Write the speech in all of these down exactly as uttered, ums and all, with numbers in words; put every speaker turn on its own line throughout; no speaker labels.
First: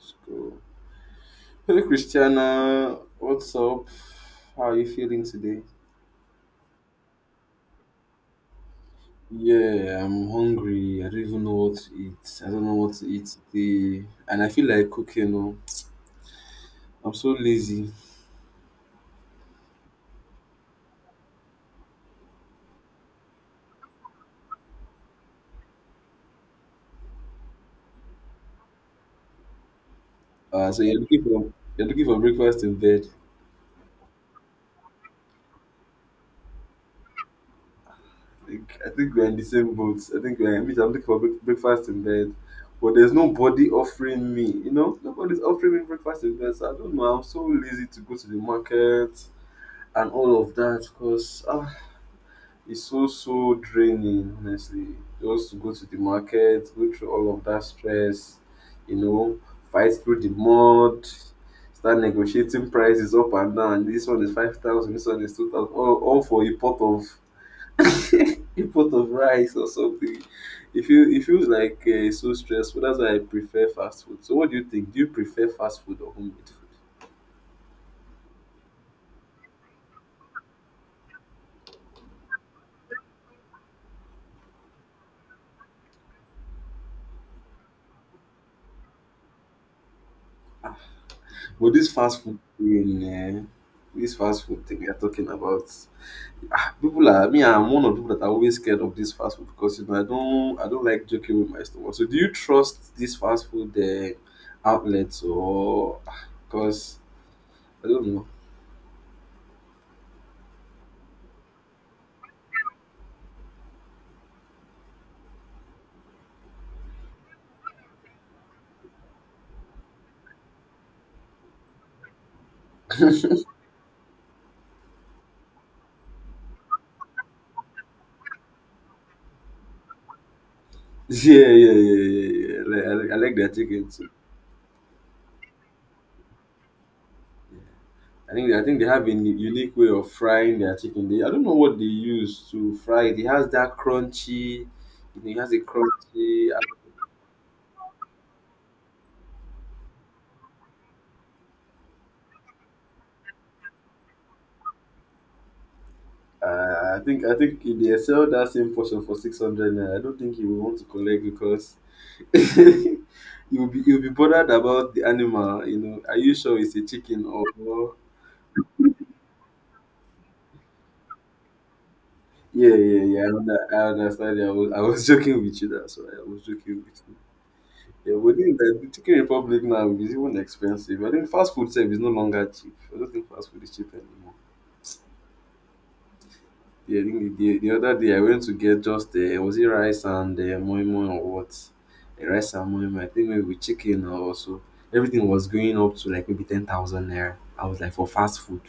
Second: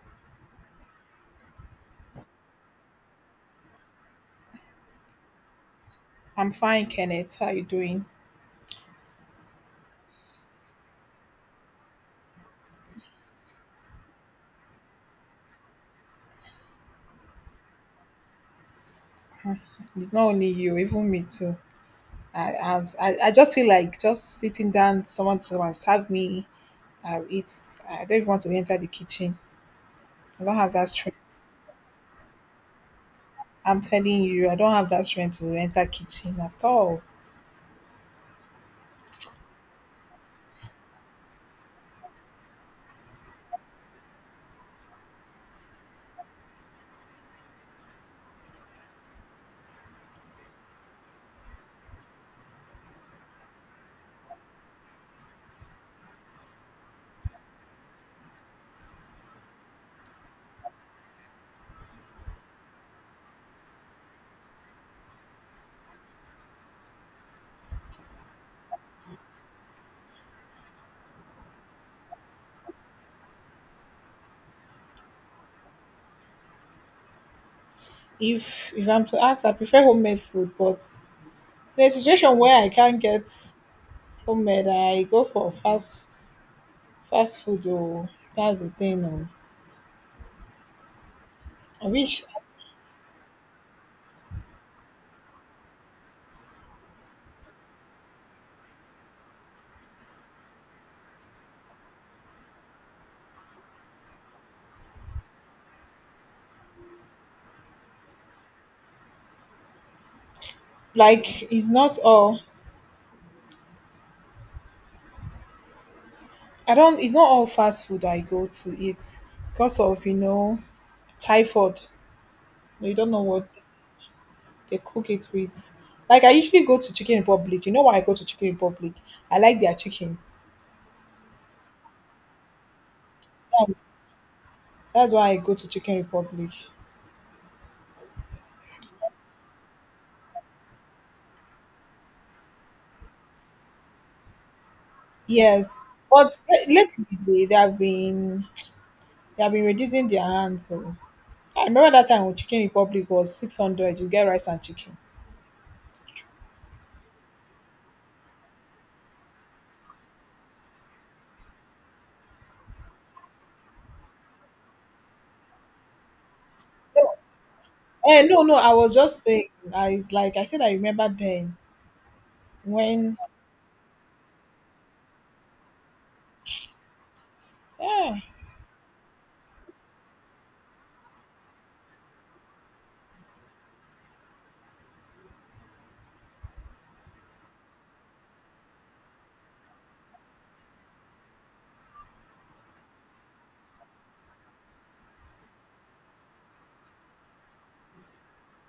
School. Hey Christiana, what's up? How are you feeling today?
I'm fine, Kenneth. How you doing?
Yeah, I'm hungry. I don't even know what to eat. I don't know what to eat today, and I feel like cooking. No, I'm so lazy.
It's not only you, even me too. I I, I I just feel like just sitting down, someone to come and serve me. I'll eat. I don't even want to enter the kitchen. I don't
Uh,
have
so
that
you're looking
strength.
for you're looking for breakfast in bed.
I'm telling you, I don't have that strength to enter kitchen at all.
Like, I think we're in the same boat. I think we're, I mean, I'm looking for break- breakfast in bed, but there's nobody offering me. You know, nobody's offering me breakfast in bed. So I don't know. I'm so lazy to go to the market and all of that because it's so, so draining, honestly. Just to go to the market, go through all of that stress, you know, fight through the mud, start negotiating prices up and down. This one is five thousand, this one is two thousand, all, all for a pot of a pot of rice or something. It, feel, it feels like uh, it's so stressful. That's why I prefer fast food. So, what do you think? Do you prefer fast food or homemade food?
If if I'm to ask, I prefer homemade food, but in a situation where I can't get homemade, I go for fast fast food. Oh, that's the thing. Oh,
But
I
this fast
wish,
food thing, eh, this fast food thing we are talking about. People are me. I'm one of the people that are always scared of this fast food because you know I don't I don't like joking with my stomach. So do you trust these fast food uh, outlets or because I don't know.
like, it's not all I don't. It's not all fast food I go to eat because of you know typhoid. You don't know what they cook it with. Like I usually go to Chicken Republic. You know why I go to Chicken Republic? I like their chicken.
Yeah, yeah, yeah, yeah. yeah. Like, I, like- I like their
That's
chicken too.
that's why I go to Chicken Republic.
I think I think they have a u- unique way of frying their chicken. They I don't know what they use to fry it. It has that crunchy. It has a
Yes, but
crunchy.
le- lately they, they have been they have been reducing their hands. So I remember that time when Chicken Republic was six hundred. You get rice and chicken.
Uh, I think I think if they sell that same portion for six hundred naira, I don't think you will want to collect because you'll be you'll be bothered about the animal. You know, are you sure it's a
No,
chicken or?
eh, no, no. I was just saying. I is like I said. I remember then
Yeah, yeah,
when.
yeah. I, under, I understand. I was, I was joking with you. That's why I was joking with you. Yeah,
Yeah,
within the the Chicken Republic now is even expensive. I think fast food service is no longer cheap. I don't think fast food is cheap anymore. Yeah, I think the, the, the other day I went to get just uh, was it rice and uh, moi moi or what? Uh, rice and moi moi. I think maybe with chicken or so. Everything was going up to like maybe ten thousand naira. I was like for fast food.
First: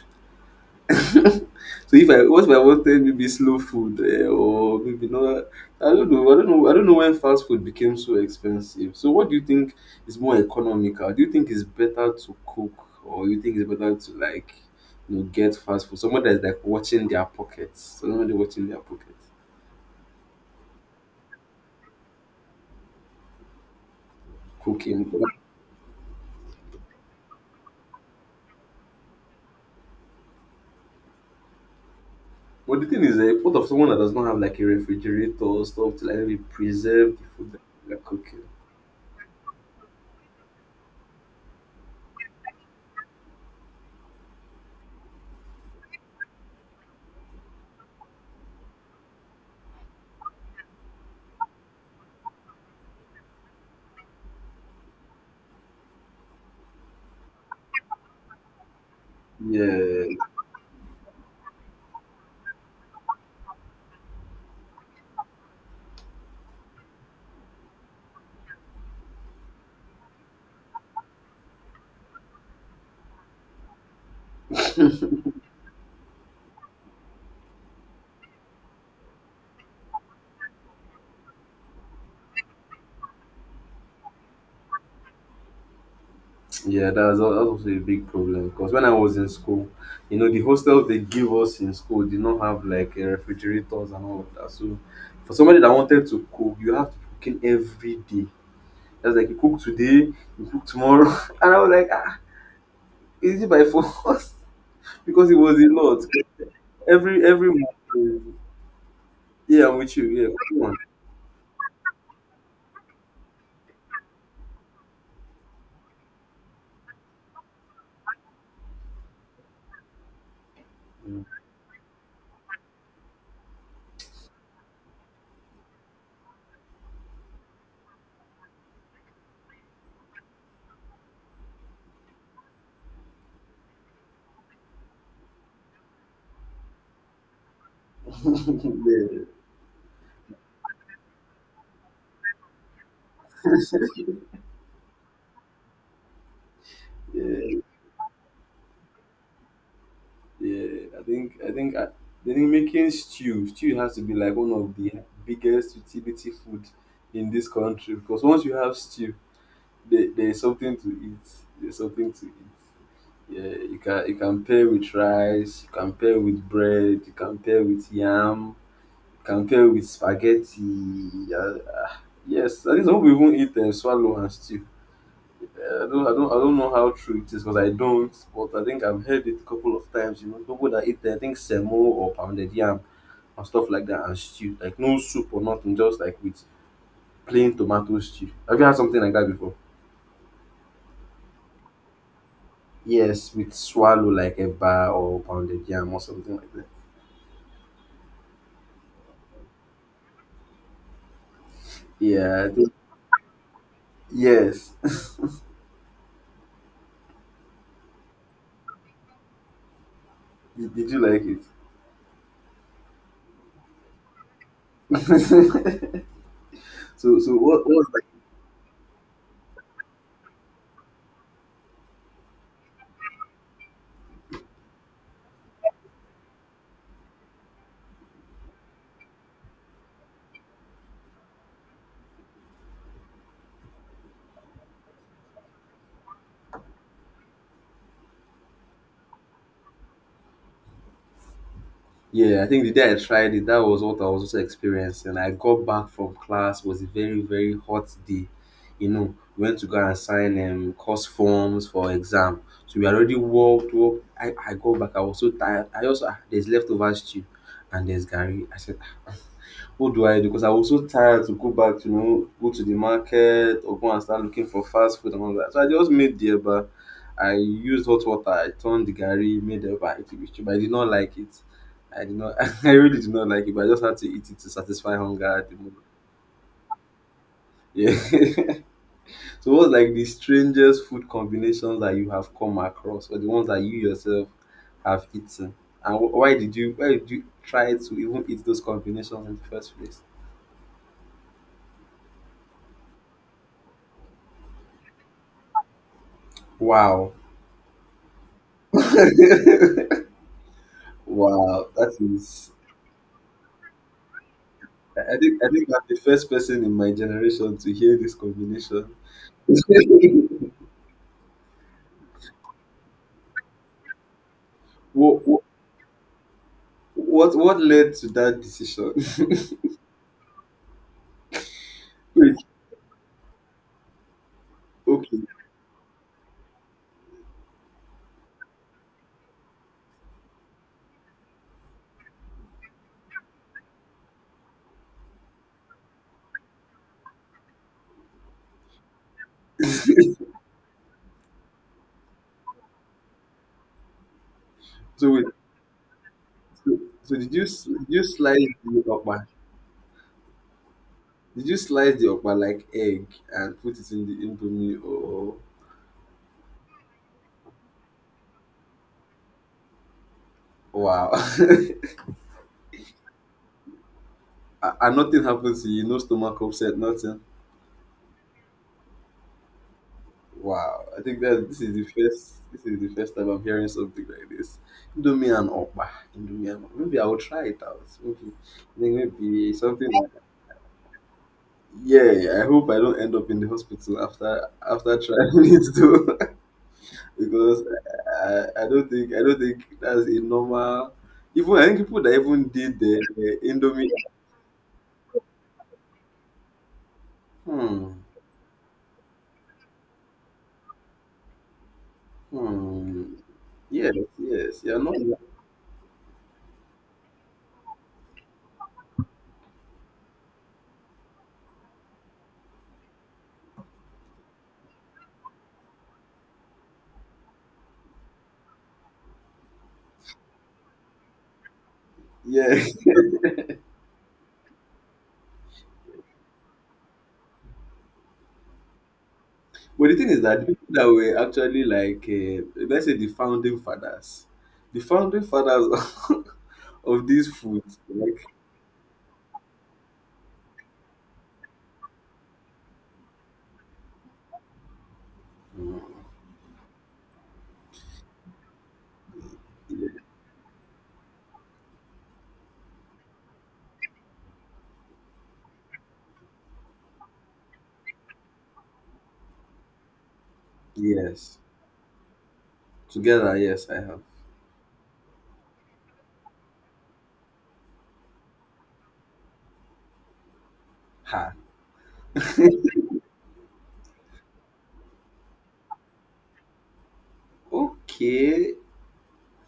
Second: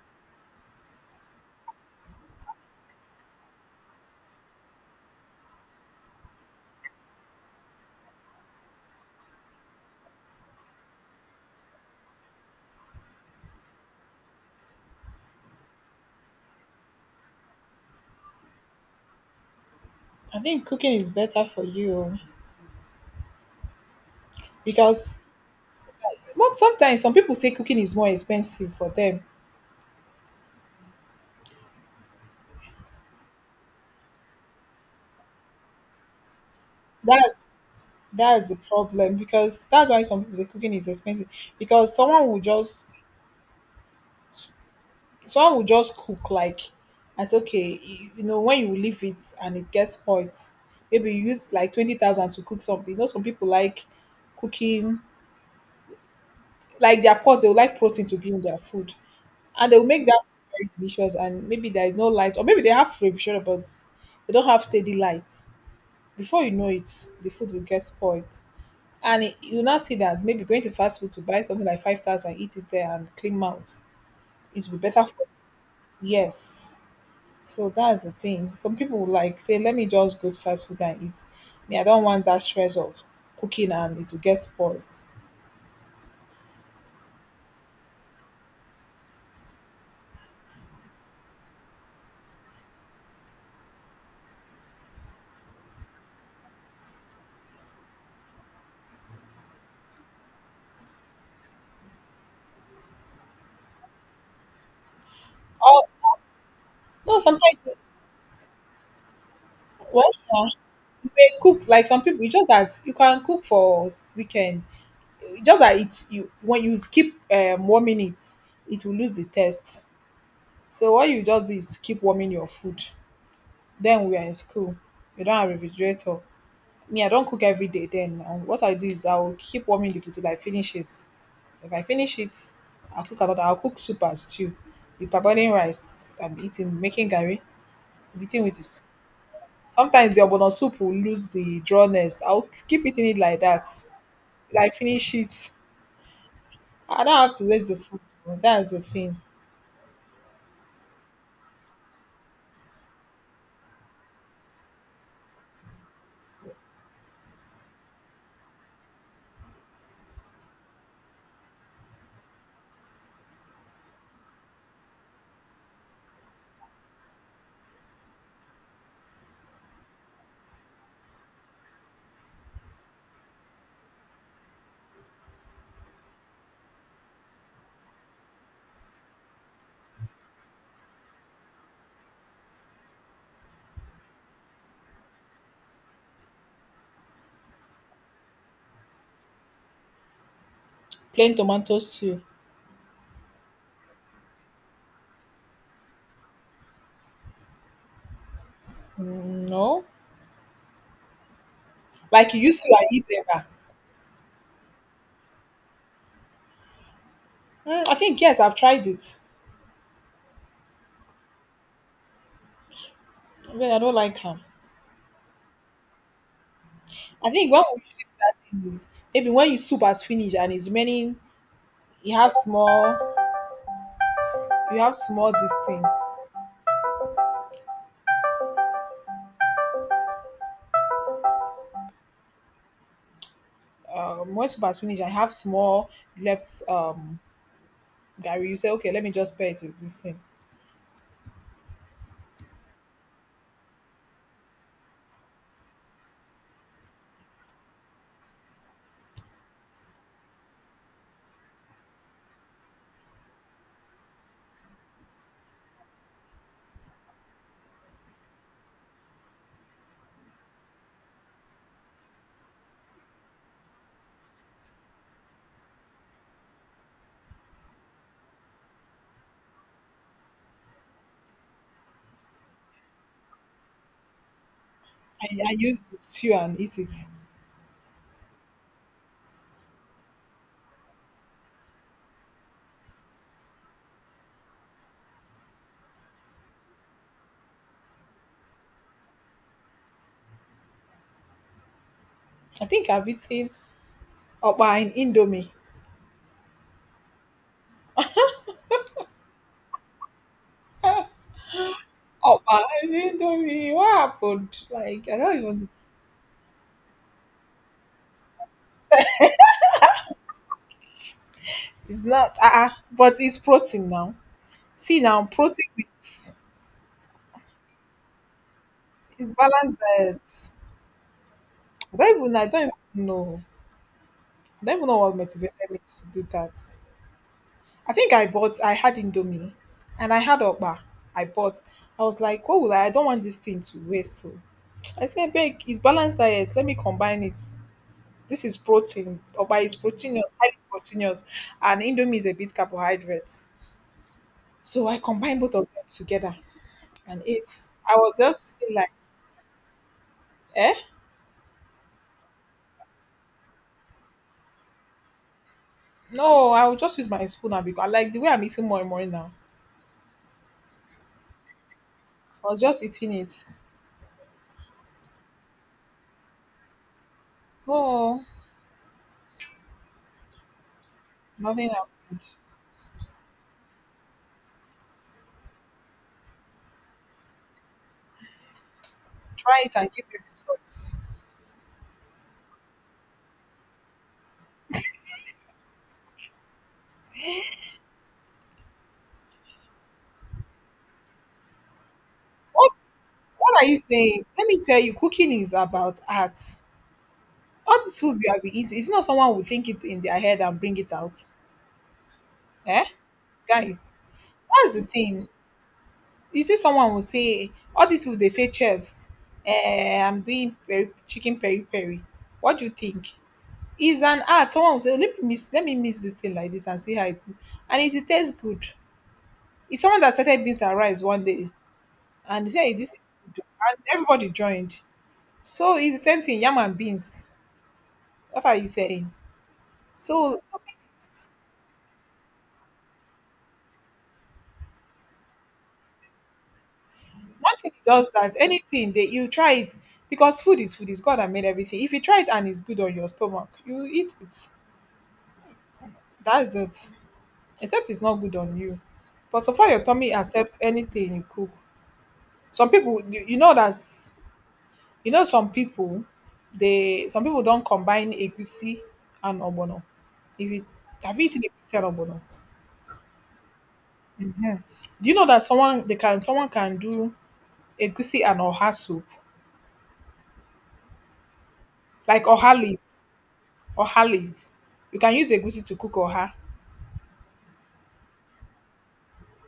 So if I what if I wanted maybe slow food um or maybe not I don't know I don't know I don't know when fast food became so expensive. So what do you think is more economical? Do you think it's better to cook or you think it's better to like you know get fast food? Someone that's like watching their pockets. Someone that's watching their pockets
I think cooking is better for you
cooking.
because
But
but sometimes some people say cooking is more expensive for them.
the thing is, eh? What of someone that does not have like a refrigerator or stuff to like maybe preserve the
That's
food that they're cooking?
that's the problem, because that's why some people say cooking is expensive, because someone will just someone will just cook, like, and say okay, you, you know, when you leave it and it gets spoiled, maybe you use like twenty thousand to cook something. You know, some people, like, cooking, like, their pot, they would like protein to be in their food, and they'll make
Yeah.
that very delicious, and maybe there is no light or maybe they have provision but they don't have steady light. Before you know it the food will get spoiled, and it- you now see that maybe going to fast food to buy something like five thousand, eat it there and clean mouth, it will be better for you. Yes, so that's the thing. Some people will like say, let me just go to fast food and eat. Me, I don't want that stress of cooking and it will get spoiled
Yeah, that's al- that's also a big problem because when I was in school, you know, the hostels they give us in school did not have like uh, refrigerators and all of that. So for somebody that wanted to cook, you have to cook in every day. That's like you cook today, you cook tomorrow, and I was like, ah, is it by force? because it was a
or
lot.
no,
Every every
sometimes,
month, uh, yeah, I'm with you.
well, yeah,
Yeah,
you may cook, like, some people, it's just that you can cook for s- weekend, just that it's, you, when you skip um, warming it, it will lose the taste. So what you
come
just do is to keep warming your food. Then we are in school. We don't have refrigerator. Me, I don't cook every day then. And what I do is I will keep warming the food till I finish it. If I finish it, I'll cook another. I'll cook soup and stew. Be parboiling rice I'm eating, making gari, be eating with
on.
this.
yeah,
Sometimes the obono soup will lose the drawness. I'll keep eating it like that till I finish it. I don't have to
yeah.
waste the food. That's the thing.
Yeah, I think I think I, I think making stew stew has to be like one of the biggest utility food in this country because once you have stew, there, there is something to eat. There's something to eat. Yeah, you can you can pair with rice, you can pair with bread, you can pair with yam, you can pair with spaghetti. Yeah, ah, yes, I think some people even eat um, swallow and stew. I don't, I don't, I don't know how true it is because I don't, but I think I've heard it a couple of times. You know, people that eat, I think, semo or pounded yam and stuff like that and stew, like no soup or nothing, just like with plain tomato stew. Have you had something like that before?
Plain tomato stew.
Yes, with swallow like a bar or pounded yam or something like that.
Mm, no. Like you
Yeah, I
used
think,
to and eat ever.
yes.
Mm, I think yes, I've tried it.
Did did you like it?
But I don't like ham.
so,
I
so
think
what?
one we
What
should do that thing is maybe when you soup has finished and it's remaining, you have small you have small this thing. Um when soup has finished, I have small left, um Gary, you say, okay, let me just pair it with this thing.
Yeah, I think the day I tried it, that was what I was also experiencing. I got back from class, was a very, very hot day. You know, went to go and sign um, course forms for exam. So we already walked, walked. I, I got back, I was so tired. I also, ah, there's leftover stew and there's Gary. I said, what do I do? Because I was so tired to go back, you know, go to the market or go and start looking for fast food and all that. So I just made the eba. I used hot water. I turned the gari, made the eba. I ate it was but I did not like it. I did not. I really did not like it. But I just had to eat it to satisfy
I,
hunger at
I
the moment.
used to stew and eat it.
Yeah. So what's like the strangest food combinations that you have come across, or the ones that you yourself have eaten, and wh- why did you why did you try to even eat those combinations in the first place?
I think I've eaten Opa in Indomie.
Wow. Wow, that is.
Opa in Indomie, what happened?
I
Like,
I
I don't
think I think
even.
I'm the first person in my generation to hear this combination.
It's not, uh-uh, but it's protein now. See now,
what,
protein with,
what what led to that decision?
it's balanced diet. I don't
wait,
even I don't even know. I don't even know what
okay,
motivated me to do that. I think I bought I had Indomie and I had Okpa. I bought. I was like, what will I I don't want this thing to waste. So I said, beg, it's balanced diet. Let me combine it. This is protein. Okpa is proteinous, highly proteinous, and Indomie is a bit carbohydrate. So I
so wait,
combined both of them together
so, so
and
did you
ate.
s- did
I
you
was
slice
just feeling
the
like,
okpa?
eh?
Did you slice the okpa like egg and put it in the indomie? Or
No, I will just use my spoon and, because, like, the way I'm eating more and more now.
wow, and
I was just eating it.
and nothing happens to you, no stomach upset, nothing.
No,
Wow, I think that this
nothing
is the first
happened.
this is the first time I'm hearing something like this. Indomie and Opa, Indomie and oppa. Maybe I will try it out. Maybe maybe maybe
Try it
something.
and give me
That-
results.
Yeah, yeah, I hope I don't end up in the hospital after after trying it too, because I, I don't think I don't think that's a normal. Even I think people that even
What
did the, the
what are you
Indomie.
saying? Let me tell you, cooking is about art. All
Hmm.
this food we have been eating, it's not, someone will think it's in their head and bring it out. Eh?
Hmm.
Guys,
Yes. Yes.
that's
You're
the
not.
thing. You see, someone will say all these food they say chefs. Eh, I'm doing peri- chicken peri peri. What do you think? Is an art. Someone will say, "Oh, let me mix, let me mix this thing like this and see how it is, and it will taste good." It's someone that started beans and rice one day, and he said,
Yeah.
"Hey, this is good." And everybody joined. So it's the same thing, yam and beans. What are you saying?
But the thing is that
So
the people that were actually like, uh, let's say the founding fathers, the founding fathers of this
one
food,
thing is just
like,
that anything that you try it, because food is food, is God that made everything. If you try it and it's good on your stomach, you eat it.
mm,
That's it. Except it's not good on you. But so far your
yeah,
tummy accepts anything you cook. Some people, you, you know, that's. You know, some people, they some people don't combine egusi and ogbono. If you Have you
yes,
eaten egusi and ogbono?
together, yes, I have.
Do you know that someone they can someone can do egusi and oha soup,
Ha.
like oha leaf, oha leaf. You can use egusi to cook oha.
Okay.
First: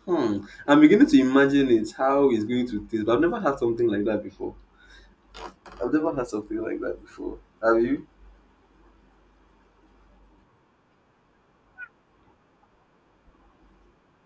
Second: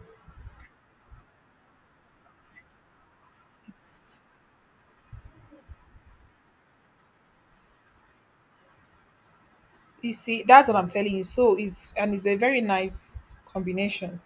Hmm. I'm beginning to imagine it how it's going to taste, but I've never had something like that before. I've never had something like that before. Have you?
You see, that's what I'm telling you. So it's And it's a very nice combination.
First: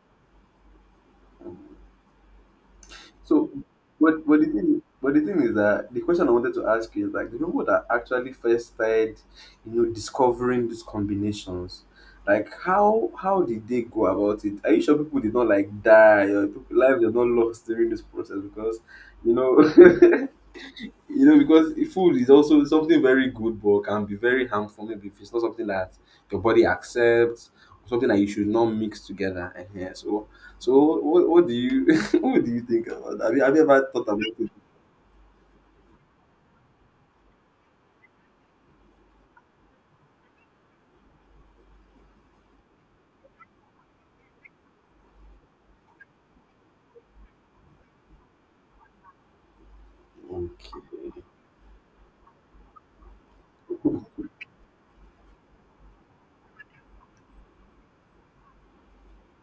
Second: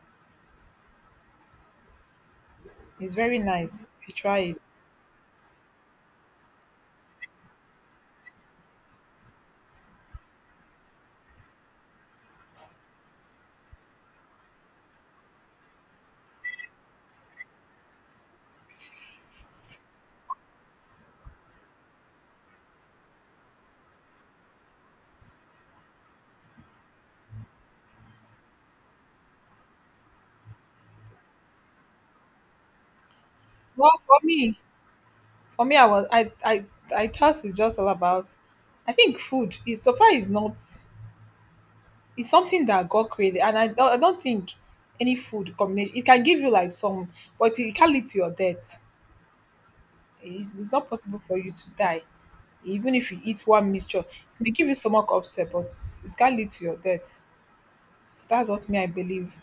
It's very
So,
nice if you
but,
try
but the
it.
thing, but the thing is that the question I wanted to ask you is like the people that actually first started, you know, discovering these combinations, like how how did they go about it? Are you sure people did not like die or people lives are not lost during this process because, you know. You know, because food is also something very good, but can be very harmful maybe if it's not something that your body accepts, something that you should not mix together. Yeah, So, so what, what do you what do you think about that? Have you, have you ever
Well,
thought
for
about it?
me, for me, I was I I I thought it's just all about. I think food is, so far is not, it's something that God created, and I don't, I don't think any food combination it can give you like some, but it can lead to your death. It's, it's not
Okay.
possible for you to die, even if you eat one mixture. It may give you stomach upset, but it can lead to your death. That's what me I believe.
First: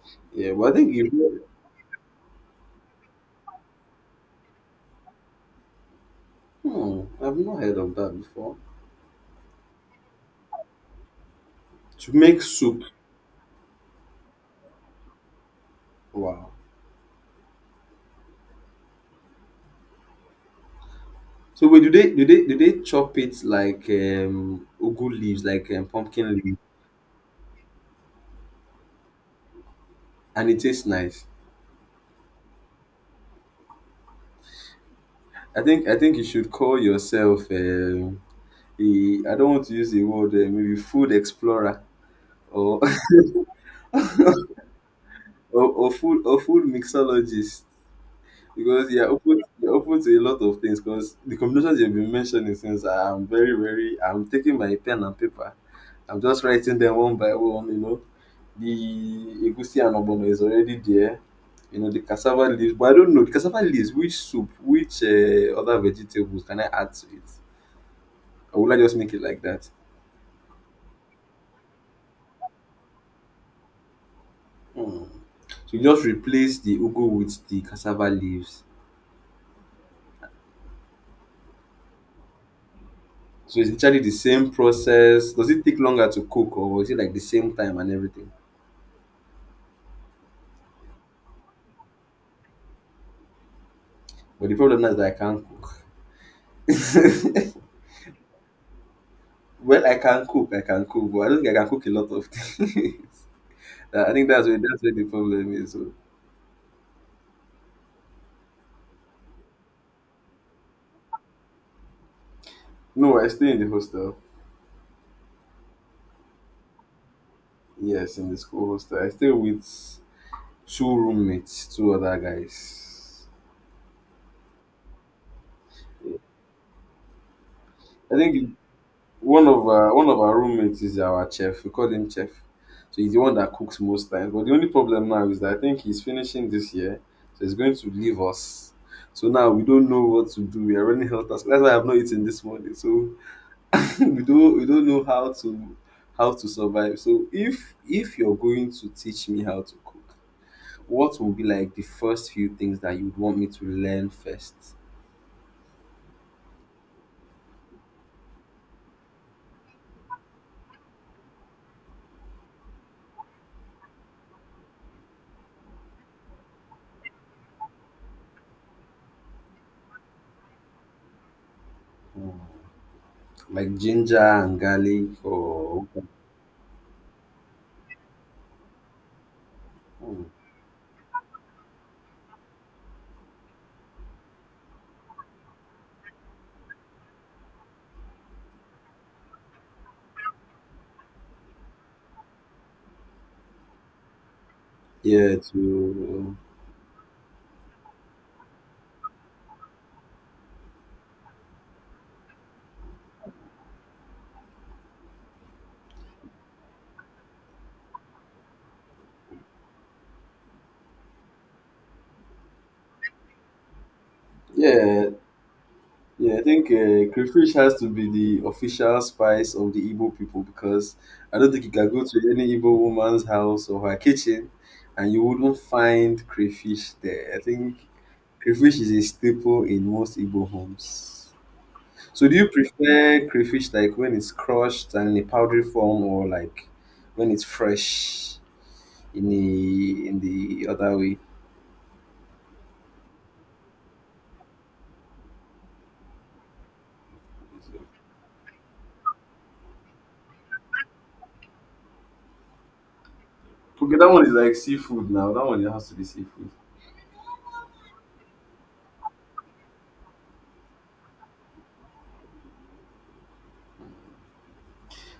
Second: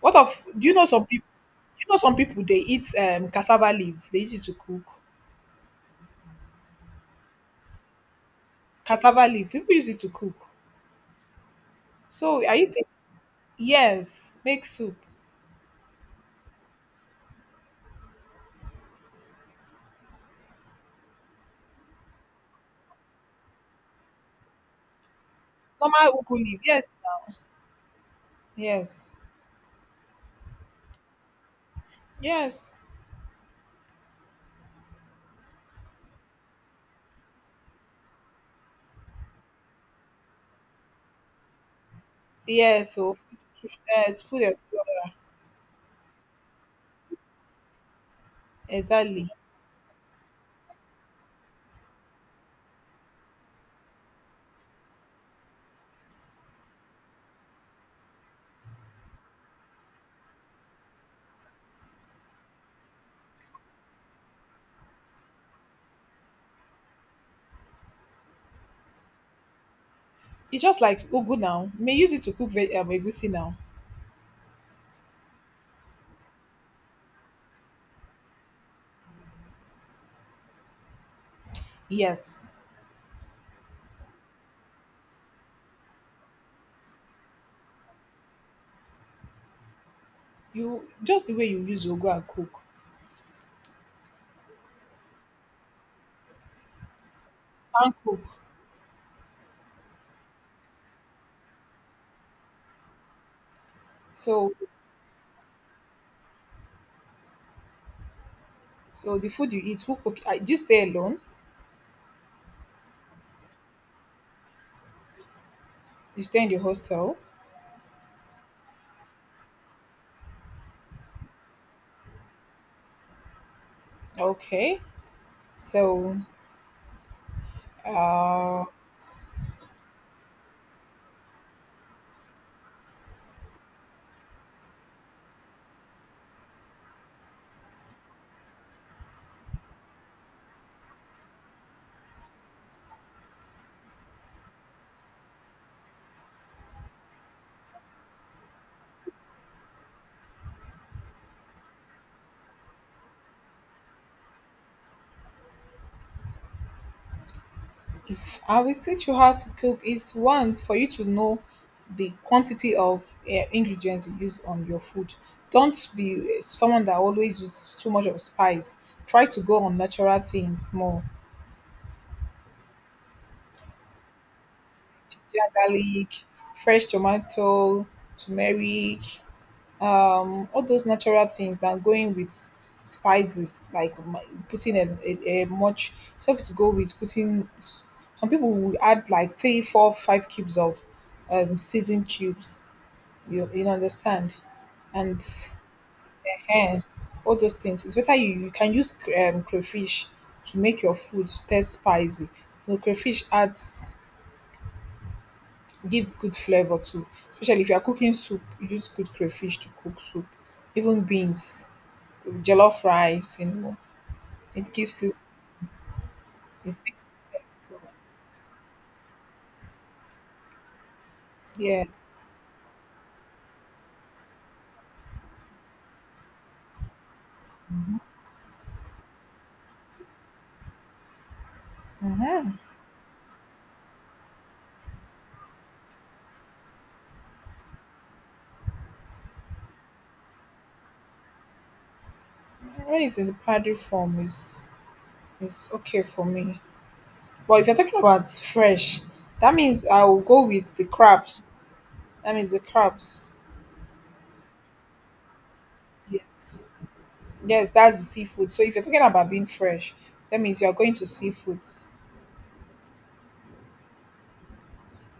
What of?
Yeah,
Do
but
you
I
know
think
some people?
you.
You know, some people, they eat um cassava leaf. They use it to cook
Hmm, I've not heard of that before.
cassava leaf. People use it to cook.
To make
So are you
soup.
saying yes? Make soup.
Wow. So wait, do they do they do they chop it like um ugu leaves, like um,
Normal
pumpkin
ugu
leaves,
leaf. Yes. Yes.
and it tastes nice?
Yes.
I think I think you should call yourself um I I don't want to use the word um, maybe food explorer or
Yes, so yes, food explorer.
or, or food or food mixologist because you're
Exactly.
open you're open to a lot of things because the combinations you've been mentioning since ah, I'm very very I'm taking my pen and paper I'm just writing them one by one you know the egusi and ogbono is already there you know the cassava leaves but I don't know the cassava leaves which soup which uh, other vegetables can I add to it or will I just make it like that.
It's just like ugu now. You may use it to cook veg um, egusi now.
Hmm. So you just replace the ugu with the cassava leaves.
Yes.
So it's literally the same process. Does it take longer to cook or is it like the same time and everything?
You just the way you use ugu and cook
But the problem now is that I can't cook.
and cook.
Well, I can cook, I can cook, but I don't think I can cook a lot of things. I think that's
So
where that's where the problem is. So.
so the food you eat, who cook? uh, Do you stay alone?
No, I stay in the hostel.
You stay in the hostel?
Yes, in the school hostel. I stay with two roommates, two other guys.
Okay. So
I think
uh
One of our one of our roommates is our chef. We call him chef. So he's the one that cooks most times. But the only problem now is that I think he's finishing this year, so he's going to leave us. So now we don't know what to do. We are running health task. That's why I've not eaten this morning. So we don't we don't know how to how to survive. So if if you're going to teach me how to cook, what will be like the first few things that you'd want me to learn first?
if I will teach you how to cook is one, for you to know the quantity of eh, ingredients you use on your food. Don't be someone that always use too much of spice. Try to go on natural things more.
Hmm. Like ginger and garlic
Ginger,
or
garlic, fresh tomato, turmeric.
Hmm.
Um, all those natural things than going with spices, like my- putting a, a, a much stuff to go with putting, some people will add like three four five cubes of um seasoned cubes, you, you understand, and
yeah to
eh, all those things. It's better you, you can use cr- um, crayfish to make your food taste spicy. You know, crayfish adds gives good flavor too, especially if you are cooking soup. Use good crayfish to cook soup, even beans, jollof rice, you know, it gives
Yeah,
it,
yeah, I think
it makes
uh,
it
crayfish
taste
has
good.
to be the official spice of the Igbo people because I don't think you can go to
Yes,
any Igbo woman's house or her kitchen and you wouldn't find crayfish there. I think crayfish is a staple in most Igbo homes. So, do you prefer crayfish like when it's crushed and in a powdery form, or like when it's fresh in the in the other way?
when it's in the powdery form, it's it's okay for me. But if you're talking about fresh, that means I will go with the crabs. That means the crabs.
Okay, that one is like seafood now. That one it has to be seafood.
Yes, yes, that's the seafood. So if you're talking about being fresh, that means you're going to seafoods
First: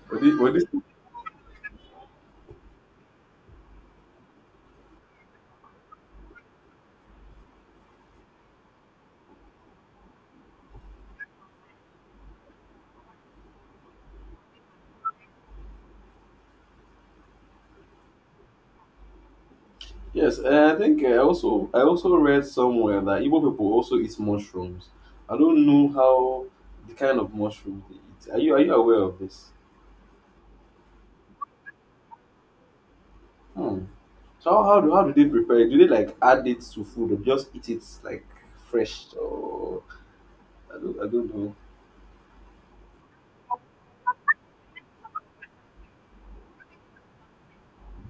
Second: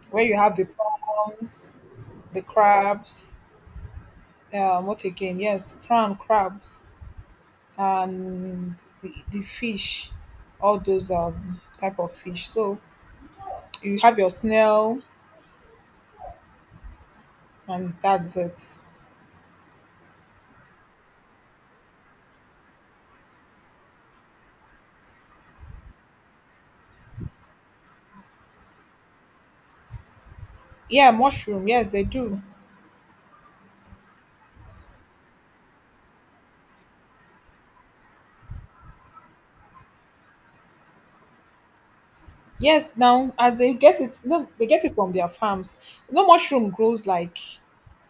But
where
this,
you
but
have
this
the prawns, the crabs. Um, what again? Yes, prawn, crabs, and the, the fish, all those um, type of fish. So you have your snail, and that's it.
yes, and I think I also I also read somewhere that Igbo people also eat mushrooms. I don't know how the kind of mushroom they eat. Are you are you aware of this?
Yeah, mushroom. Yes, they do.
Hmm. So how, how do how do they prepare it? Do they like add it to food or just eat it like fresh or I don't I don't know.
Yes, now as they get it, no, they get it from their farms. No, mushroom grows like,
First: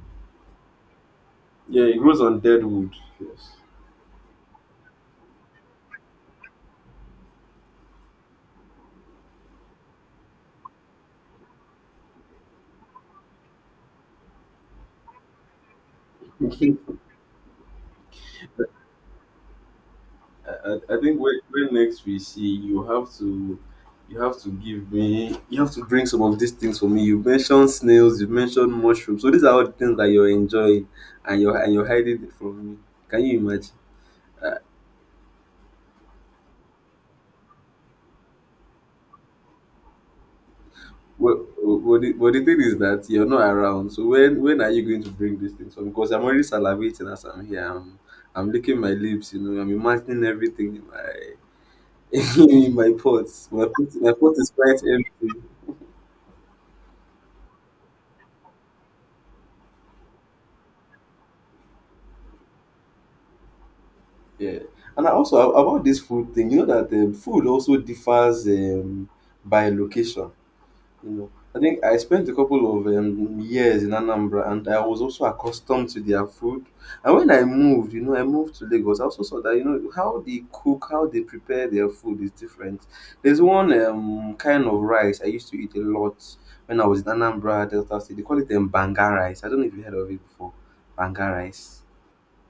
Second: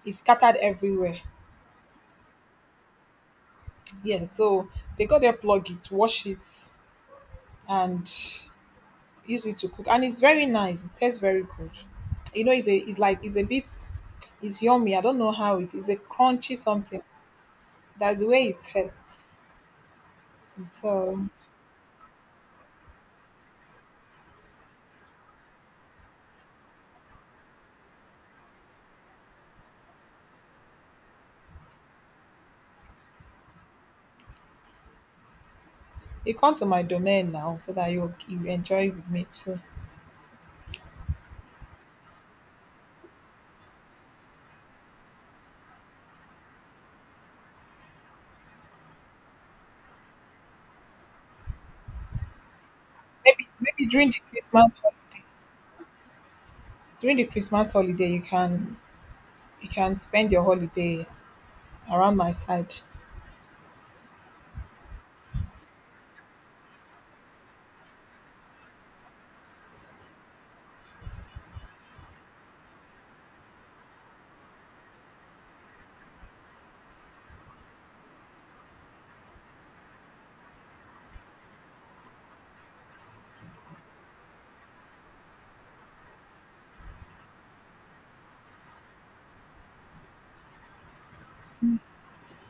it's scattered everywhere.
Yeah, it grows on dead wood. Yes.
Yeah, so they got there, plug it, wash it, and use it to cook, and it's very nice. It tastes very good. You know, it's a, it's like it's a bit, it's yummy. I don't know how it is. A crunchy something. That's the way it is.
I, I I think
So
when, when next we see, you have to you have to give me you have to bring some of these things for me. You mentioned snails, you mentioned mushrooms. So these are all the things that you're enjoying and you're and you're hiding it from me. Can you imagine? Uh,
you come to my domain now so that you you enjoy with me too.
well, well, well, the, well, the thing is that you're not around. So when when are you going to bring these things for me? Because I'm already salivating as I'm here. I'm I'm licking my lips. You know, I'm imagining everything in my in my
Maybe
pots. My
maybe
pot,
during
my
the
pot is
Christmas
quite
holiday,
empty.
during the Christmas holiday you can you can spend your holiday around my side.
Yeah, and I also a- about this food thing, you know that um, food also differs um, by location. You know, I think I spent a couple of um, years in Anambra, and I was also accustomed to their food. And when I moved, you know, I moved to Lagos. I also saw that you know how they cook, how they prepare their food is different. There's one um, kind of rice I used to eat a lot when I was in Anambra Delta State. They call it um, banga rice. I don't know if you heard of it before. Banga rice.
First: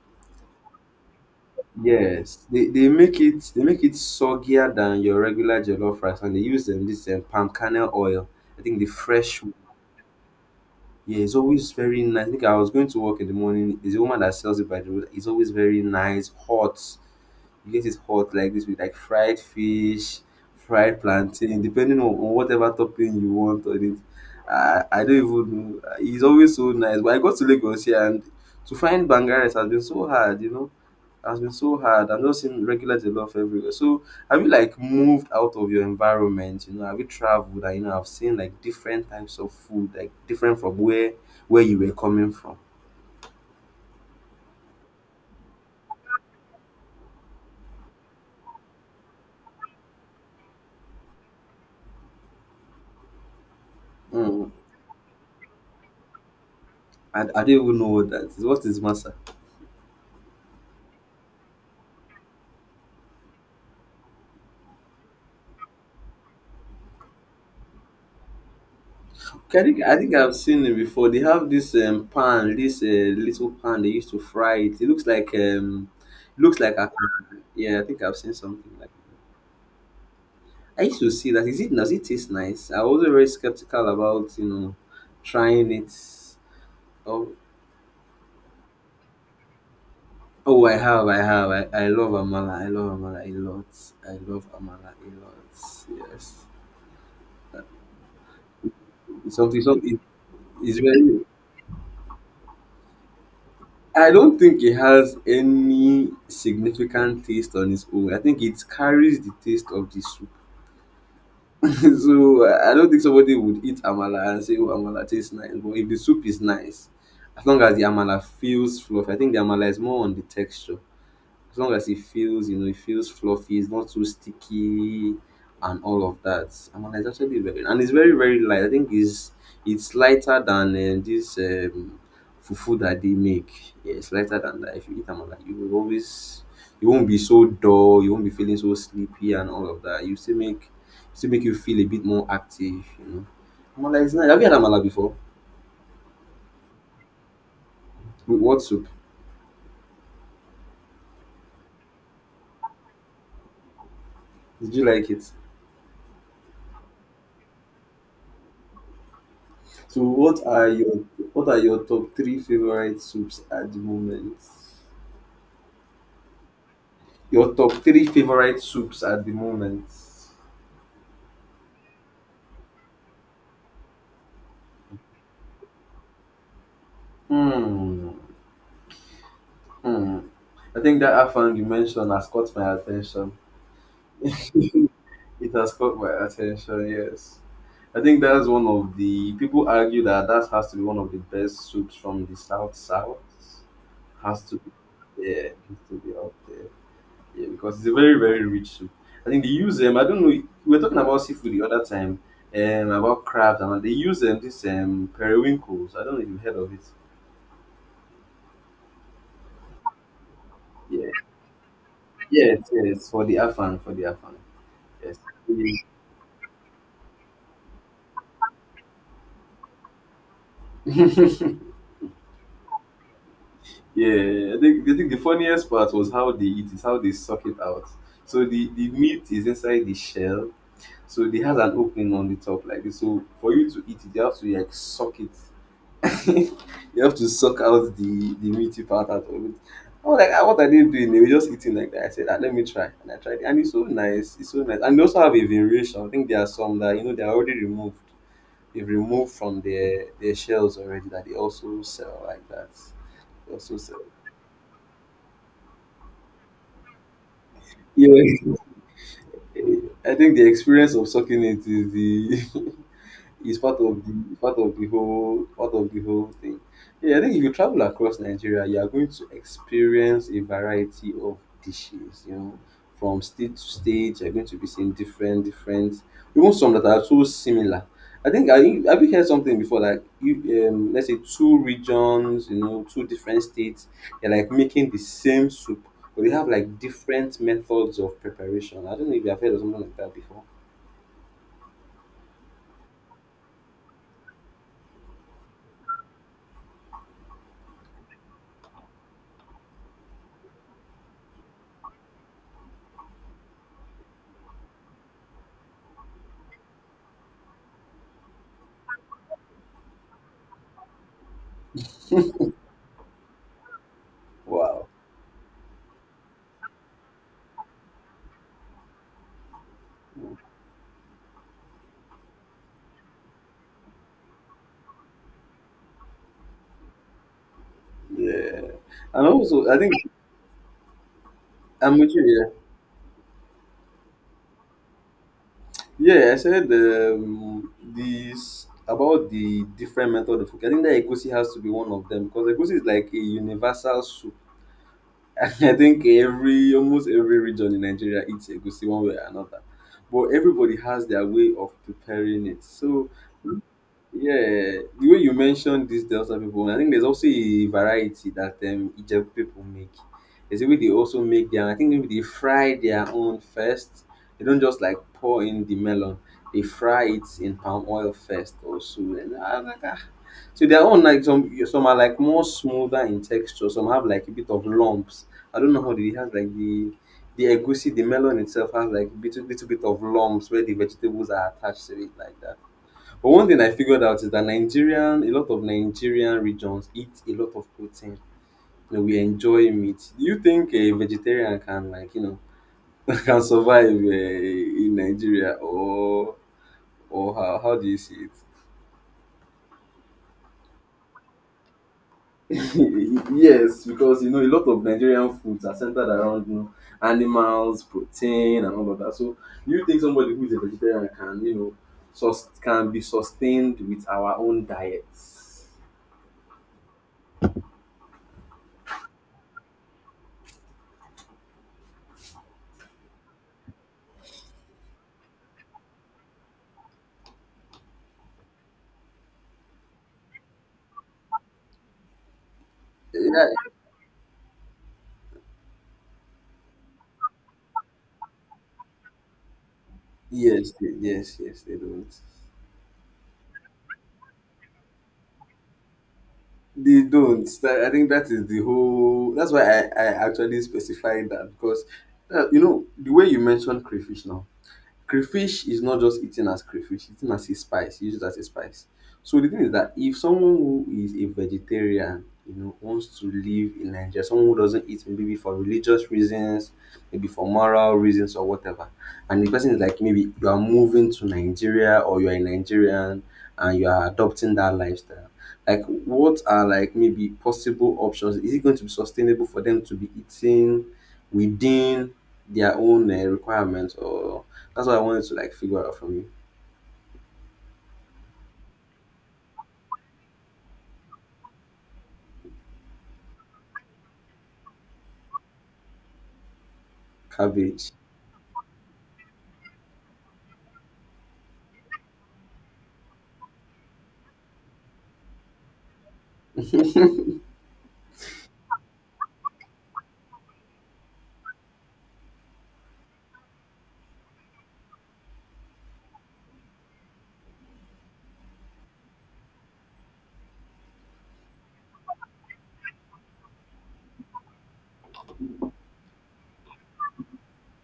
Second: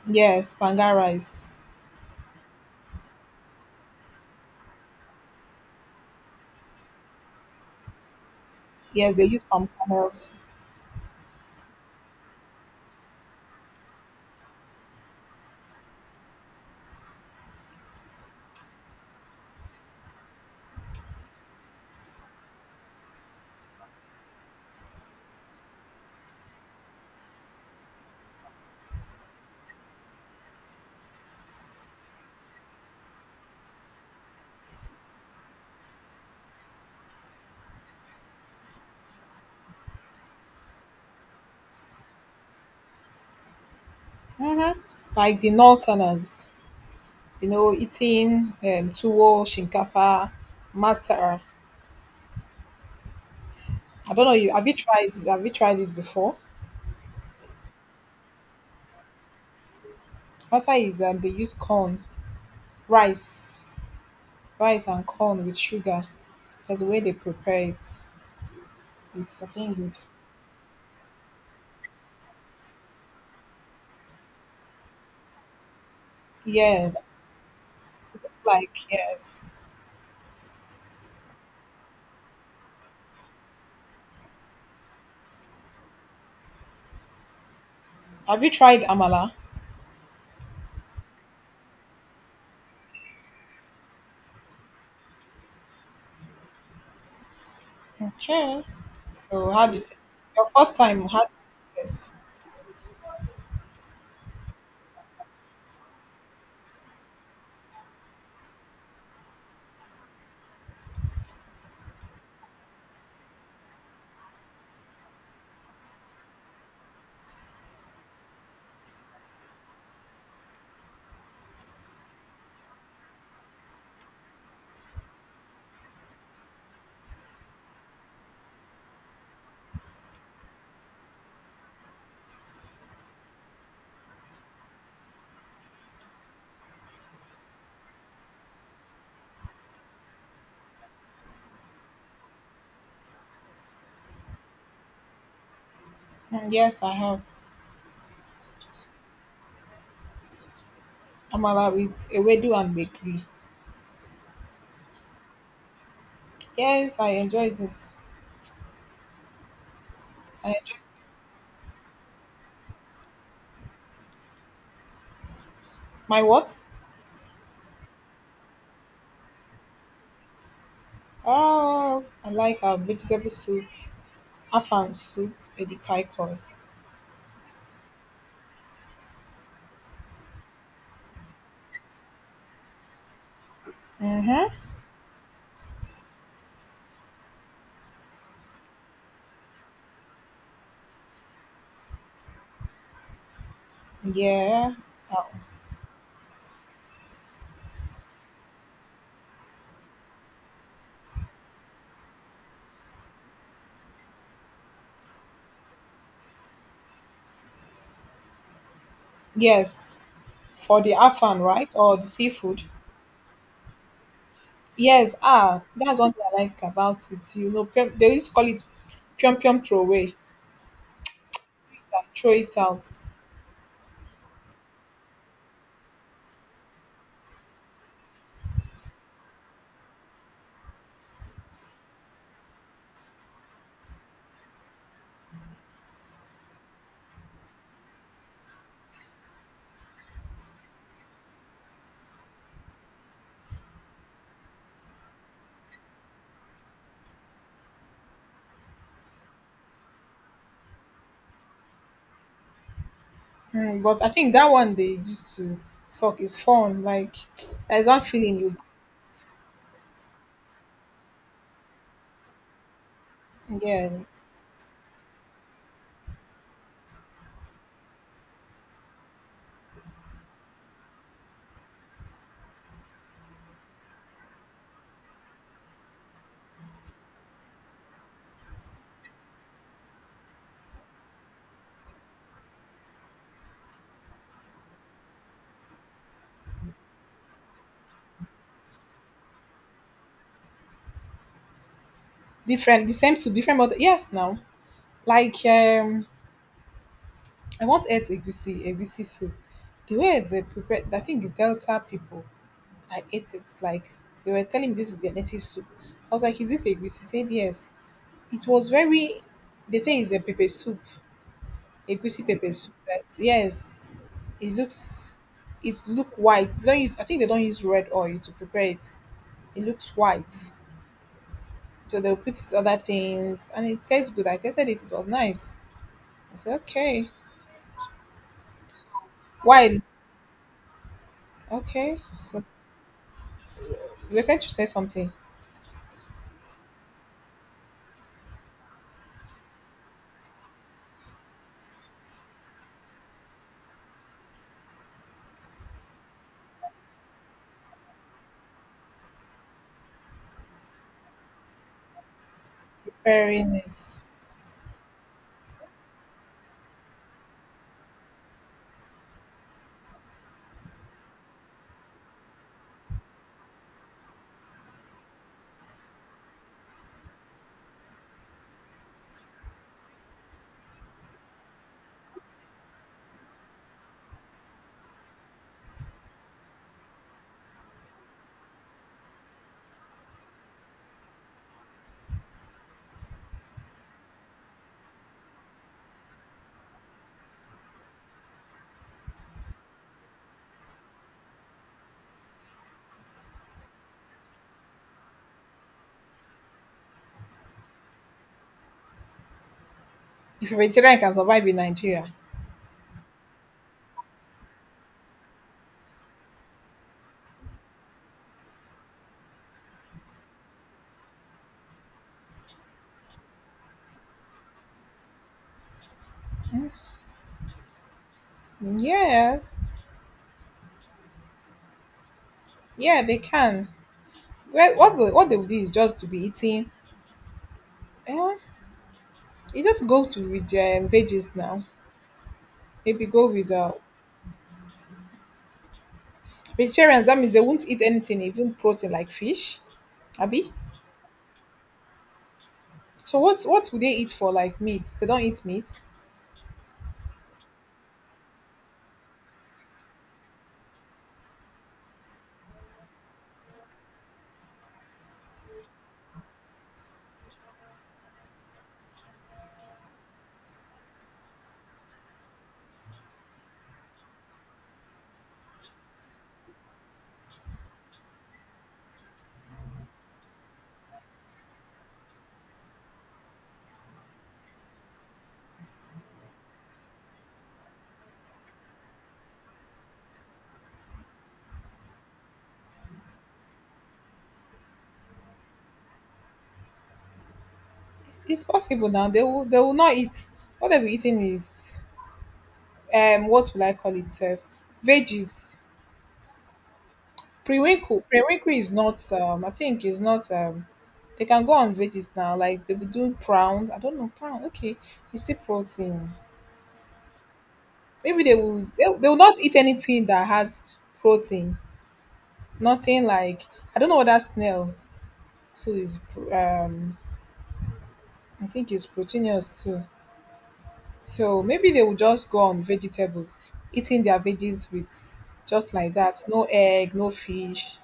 Yes, panga rice.
Yes, they they make it they make it soggier than your regular jollof rice and they use um, this um, palm kernel oil. I think the
Yes, they
fresh
use
one.
palm kernel.
Yeah, it's always very nice. I think I was going to work in the morning. There's a woman that sells it by the road. It's always very nice, hot. You get it hot like this with like fried fish, fried plantain, depending on, on whatever topping you want on it. I, I don't even know. It's always so nice. But I got to Lagos here and to find banga rice has been so hard, you know, has been so hard. I'm just seeing regulars a lot everywhere. So have you like moved out of your environment? You know, have you traveled and you know I have seen like different types of food, like different from where where you were coming from?
Like the Northerners, you know, eating um, tuwo, shinkafa, masara. I don't know.
Mm,
You have you tried? Have you tried it before?
I, I don't even know what that is. What is masa?
Masara is um, they use corn, rice, rice and corn with sugar. There's a way they prepare it with
Okay, I
certain
think I
leaf.
think I've seen it before. They have this um, pan, this uh, little pan they used to fry it. It looks like um, it looks like a
Yes,
yeah. I think I've seen
it's like
something like.
yes.
I used to see that. Is it does it taste nice? I was very skeptical about you know trying it. Oh,
Have you tried amala?
oh, I have, I have. I, I love amala. I love amala a lot. I love amala a lot. Yes,
Okay.
it's
So
something.
how did
Something it,
your first
it's
time?
very.
How did it taste?
I don't think it has any significant taste on its own. I think it carries the taste of the soup. so I I don't think somebody would eat amala and say, "Oh, amala tastes nice." But if the soup is nice, as long as the amala feels fluffy, I think the amala is more on the texture as long as it feels, you know, it feels fluffy, it's not too sticky and all of that. I'm like, it's actually very and it's very, very light. I think it's it's lighter than um, this um fufu that they make. Yeah, it's lighter than that. If you eat amala, you will always you won't be so dull, you won't be feeling so sleepy and all of that. You still make still make you feel a bit more active, you know. Amala is nice. Have you had amala before?
Mm, yes, I have
With what soup?
amala with ewedu and bakery.
Did you like it?
Yes, I enjoyed it.
So what
I
are
enjoyed
your what are your top three favorite soups at the moment?
my what?
Your top three favorite soups at the moment.
Oh, I like our vegetable soup, afan soup, edikai koi.
Hmm. Hmm. I think that afang you mentioned has caught my attention.
Mm-hmm.
It has caught my attention. Yes. I think that's one of the people argue that that has to be one of the best soups from the south south. Has to be
Yeah. Uh,
yeah, has to be up there. Yeah, because it's a very, very rich soup. I think they use um, I don't know. We were talking about seafood the other time, um, about crabs and all. They use um, this um periwinkles. I don't know if you've heard of it.
yes, for the
Yeah,
afan, right? Or the seafood.
yes, yes, for the afan, for the afan. Yes.
Yes, ah, that's one thing I like about it. You know, pyum- they used to call it pyum pyum throwaway, throw it out.
Yeah, I think I think the funniest part was how they eat it, how they suck it out. So the the meat is inside the shell, so it has an opening on the top like this. So for you to eat it, you have to like suck it you have to suck out the the meaty part out of it. I was like, ah, what are they doing? They were just eating like that. I said, ah, let me try. And I tried it. And it's so nice. It's so nice. And they also have a variation. I think there are some that, you know, they're already removed. They've removed from their, their shells already that they also sell like that. They also
Mm,
sell.
but I think that one they used to suck is fun. Like there's one feeling
Yeah.
you,
I think the experience of sucking it is the It's part of the part
yes,
of the whole part of the whole thing. Yeah, I think if you travel across Nigeria, you are going to experience a variety of dishes. You know, from state to state, you're going to be seeing different, different, even some that are so similar. I think I have you heard something before like you um let's say two regions, you know, two different states, they're like making the same soup, but they have like different methods of preparation. I don't know if you have heard of something like that before.
different, the same soup, different, but yes, now like um, I once ate egusi, egusi soup. The way they prepared, I think the Delta people, I ate it like they were telling me this is their native soup. I was like, is this egusi? She said yes. It was very they say it's a pepper soup, a egusi pepper soup that yes, it
Wow.
looks it's look white. They don't use I think they don't use red oil to prepare it. It looks white. So they'll put these other things and it tastes good. I tasted it, it was nice. I said, okay.
Yeah. And also, I
Why?
think
Okay.
I'm with you
So
here.
you were trying to say something.
Yeah, I said um, this about the different method of cooking. I think that egusi has to be one of them because egusi is like a universal soup. I think every almost every region in Nigeria eats egusi one way or another, but everybody has their way of preparing it. So
Preparing it.
yeah, the way you mentioned these Delta people, I think there's also a variety that um, Ijebu people make. There's a way they also make their, I think maybe they fry their own first. They don't just like pour in the melon. They fry it in palm oil first also. And I was like, ah. So their own like some some are like more smoother in texture. Some have like a bit of lumps. I don't know how they have like the the egusi, the melon itself has like a little little bit of lumps where the vegetables are attached to it like that. But one thing I figured out is that Nigerian, a lot of Nigerian regions eat a lot of protein. You know, we enjoy meat. Do you think a vegetarian can like you know can survive uh, in Nigeria or or how, how do you see
If a vegetarian can survive in Nigeria.
it? yes, because you know a lot of Nigerian foods are centered around you know, animals, protein, and all of that. So do you think somebody who is a vegetarian can you know sus- can be sustained with our own diets?
Yes. Yeah, they can. Well, what they, what they would do is just to be eating. Eh, you just go to with um, veggies now. Maybe go
Yeah,
with uh, vegetarians. That means they won't eat anything, even protein like fish. Abi.
yes, they- yes, yes, they don't.
So what's what would they eat for like meat? They don't eat meat.
They don't. That- I think that is the whole. That's why I, I actually specified that because, uh, you know, the way you mentioned crayfish now, crayfish is not just eaten as crayfish, eaten as a spice, used as a spice. So the thing is that if someone who is a vegetarian, you know, wants to live in Nigeria, someone who doesn't eat maybe for religious reasons, maybe for moral reasons or whatever, and the person is like maybe you are moving to Nigeria or you are a Nigerian and you are adopting that lifestyle. Like what are like maybe possible options? Is it going to be sustainable for them to be eating within their own uh, requirements or that's what I wanted to like figure out from you.
It's, it's possible now. They will they will not eat. What they'll be eating is um what will I call it? Uh, veggies.
Cabbage.
Prewinkle. Prewinkle is not um I think is not um they can go on veggies now. Like they will do prawns. I don't know prawn. Okay, you see protein. Maybe they will they, they will not eat anything that has protein. Nothing like I don't know what that snail too is pro- um I think it's proteinous too. So maybe they will just go on vegetables, eating their veggies with just like that. No egg, no fish,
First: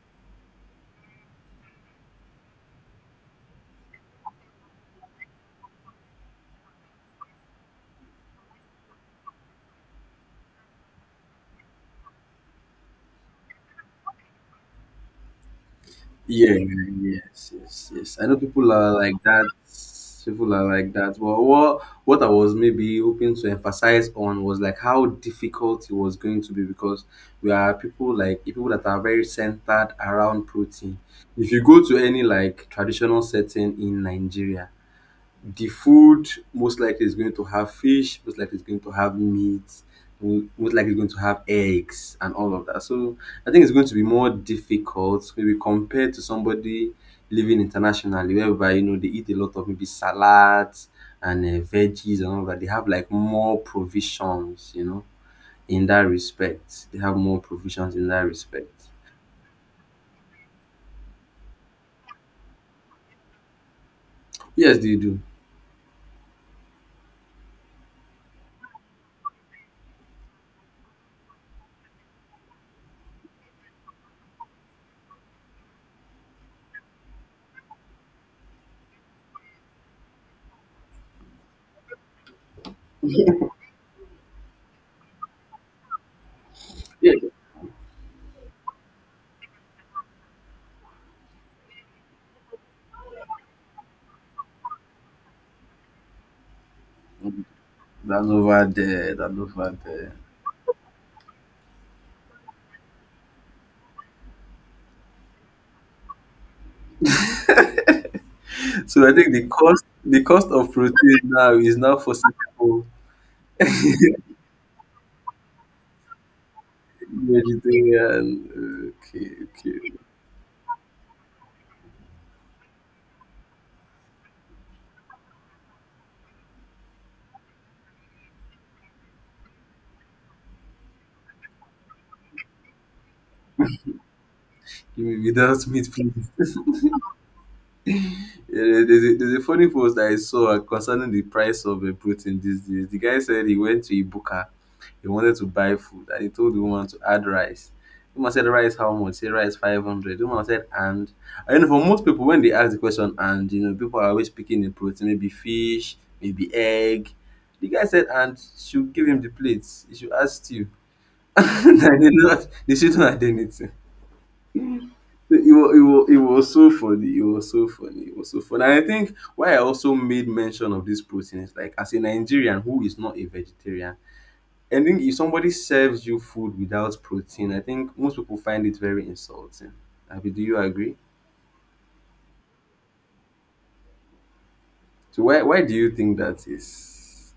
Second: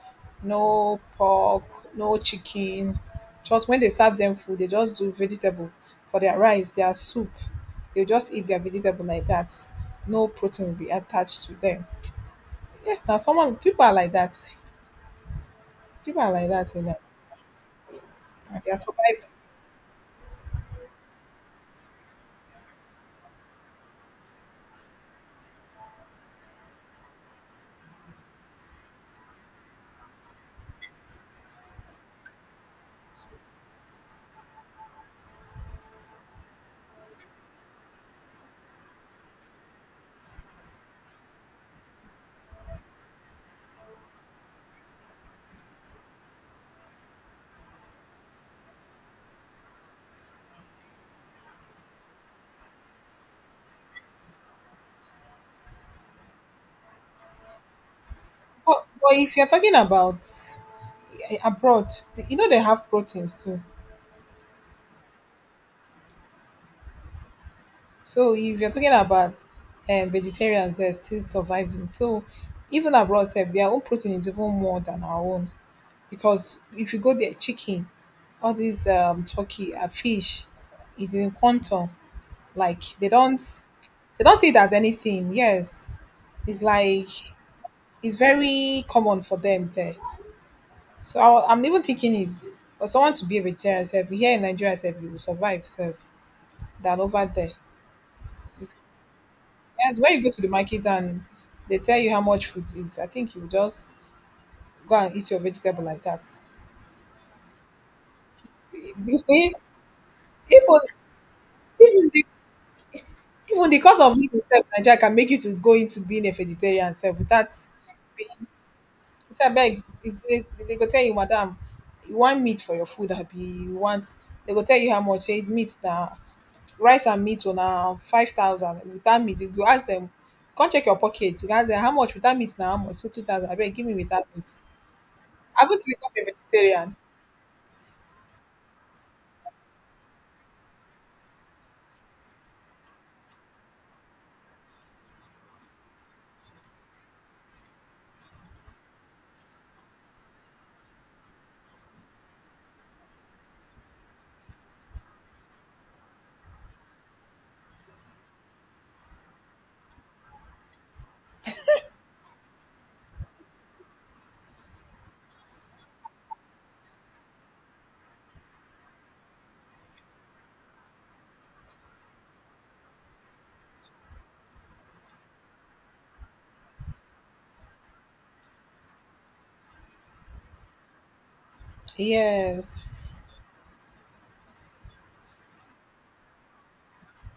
no pork, no chicken. Just when they serve them food, they just do vegetable for their rice, their soup. They'll just eat their vegetable like that. No protein will be attached to them. Yes, now someone people are like that. People are like
Yeah,
that in Nigeria.
yes, yes, yes, I know people
They are
are like
surviving.
that. People are like that. But what what I was maybe hoping to emphasize on was like how difficult it was going to be because we are people like people that are very centered around protein. If you go to any like traditional setting in Nigeria, the food most likely is going to have fish, most likely is going to have meat, mo- most likely is going to have eggs and all of that. So I think it's going to be more difficult, maybe compared to somebody living internationally, whereby you know they eat a lot of maybe salads and uh, veggies and all that. They have like more provisions, you know, in that respect. They have more provisions in that respect.
But, but if you're talking about eh, abroad, they- you know they have proteins too.
Yes, they do.
So if you're talking about um, vegetarians, they're still surviving. So even abroad, sef, their own protein is even more than our own because if you go there, chicken, all these um, turkey, and fish, it's in quantum. Like they don't, they don't see it as anything. Yes, it's like
Yeah,
it's very common for them there. So I, I'm even thinking is for someone to be a vegetarian self here in Nigeria self you will survive self than over there.
that's over there.
Because
That's over
yes, when
there.
you go to the market and they tell you how much food is, I think you just go and eat your vegetable like that.
So I think the
even
cost the cost of
even
protein now is now for
the
some people
even the cost of living itself in Nigeria can make you to go into being a vegetarian self without
vegetarian.
being
Okay,
say
okay.
beg is is they go tell you madam you want meat for your food abi you want they go tell you how much say meat na rice and meat oh na five thousand without meat you go ask dem come check your pocket you go ask dem how much without meat na how much say two thousand abeg give me without meat
Give me without
happen to
meat,
become a
please.
vegetarian
Yeah, there's a, there's a funny post that I saw concerning the price of uh, protein these days. The guy said he went to Ibuka, he wanted to buy food, and he told the woman to add rice. The woman said, "Rice how much?" Say, "Rice five hundred." The woman said, "And," and you know, for most people, when they ask the question, "And," you know, people are always picking the protein, maybe fish, maybe egg. The guy said, "And," should give him the plates. He should ask you. they did not. They shouldn't add anything. It was it was it was so funny. It was so funny. It was so funny. And I think why I also made mention of this protein is like as a Nigerian who is not a vegetarian, I think if somebody serves you food without protein, I think most people find it very insulting. Abi, do you agree?
yes
So why why do you think that is?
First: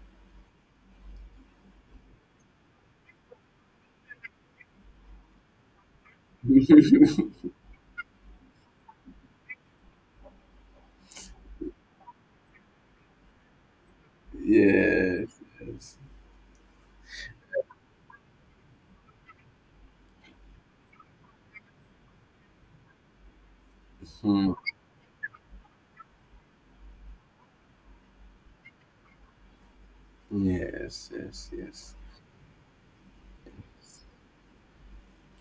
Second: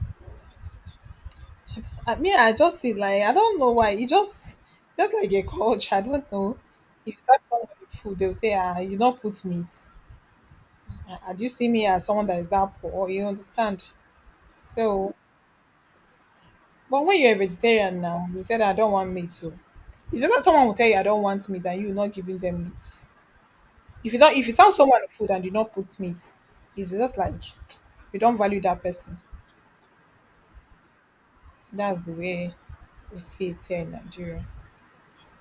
I mean I just see like I don't know why it just e just like a culture I don't know if
yes,
you serve somebody food they will say ah you not put meat ah ah, do you see me as someone that is that poor you understand. So,
yes.
but when you're a vegetarian now, you tell them I don't want meat. Oh. It's better someone will tell you I don't want meat than you not giving them meat. If you don't, if you
Hmm.
sell someone food and you not put meat, it's just like you don't value that person.
Yes, yes, yes.
That's the way we see it here in Nigeria.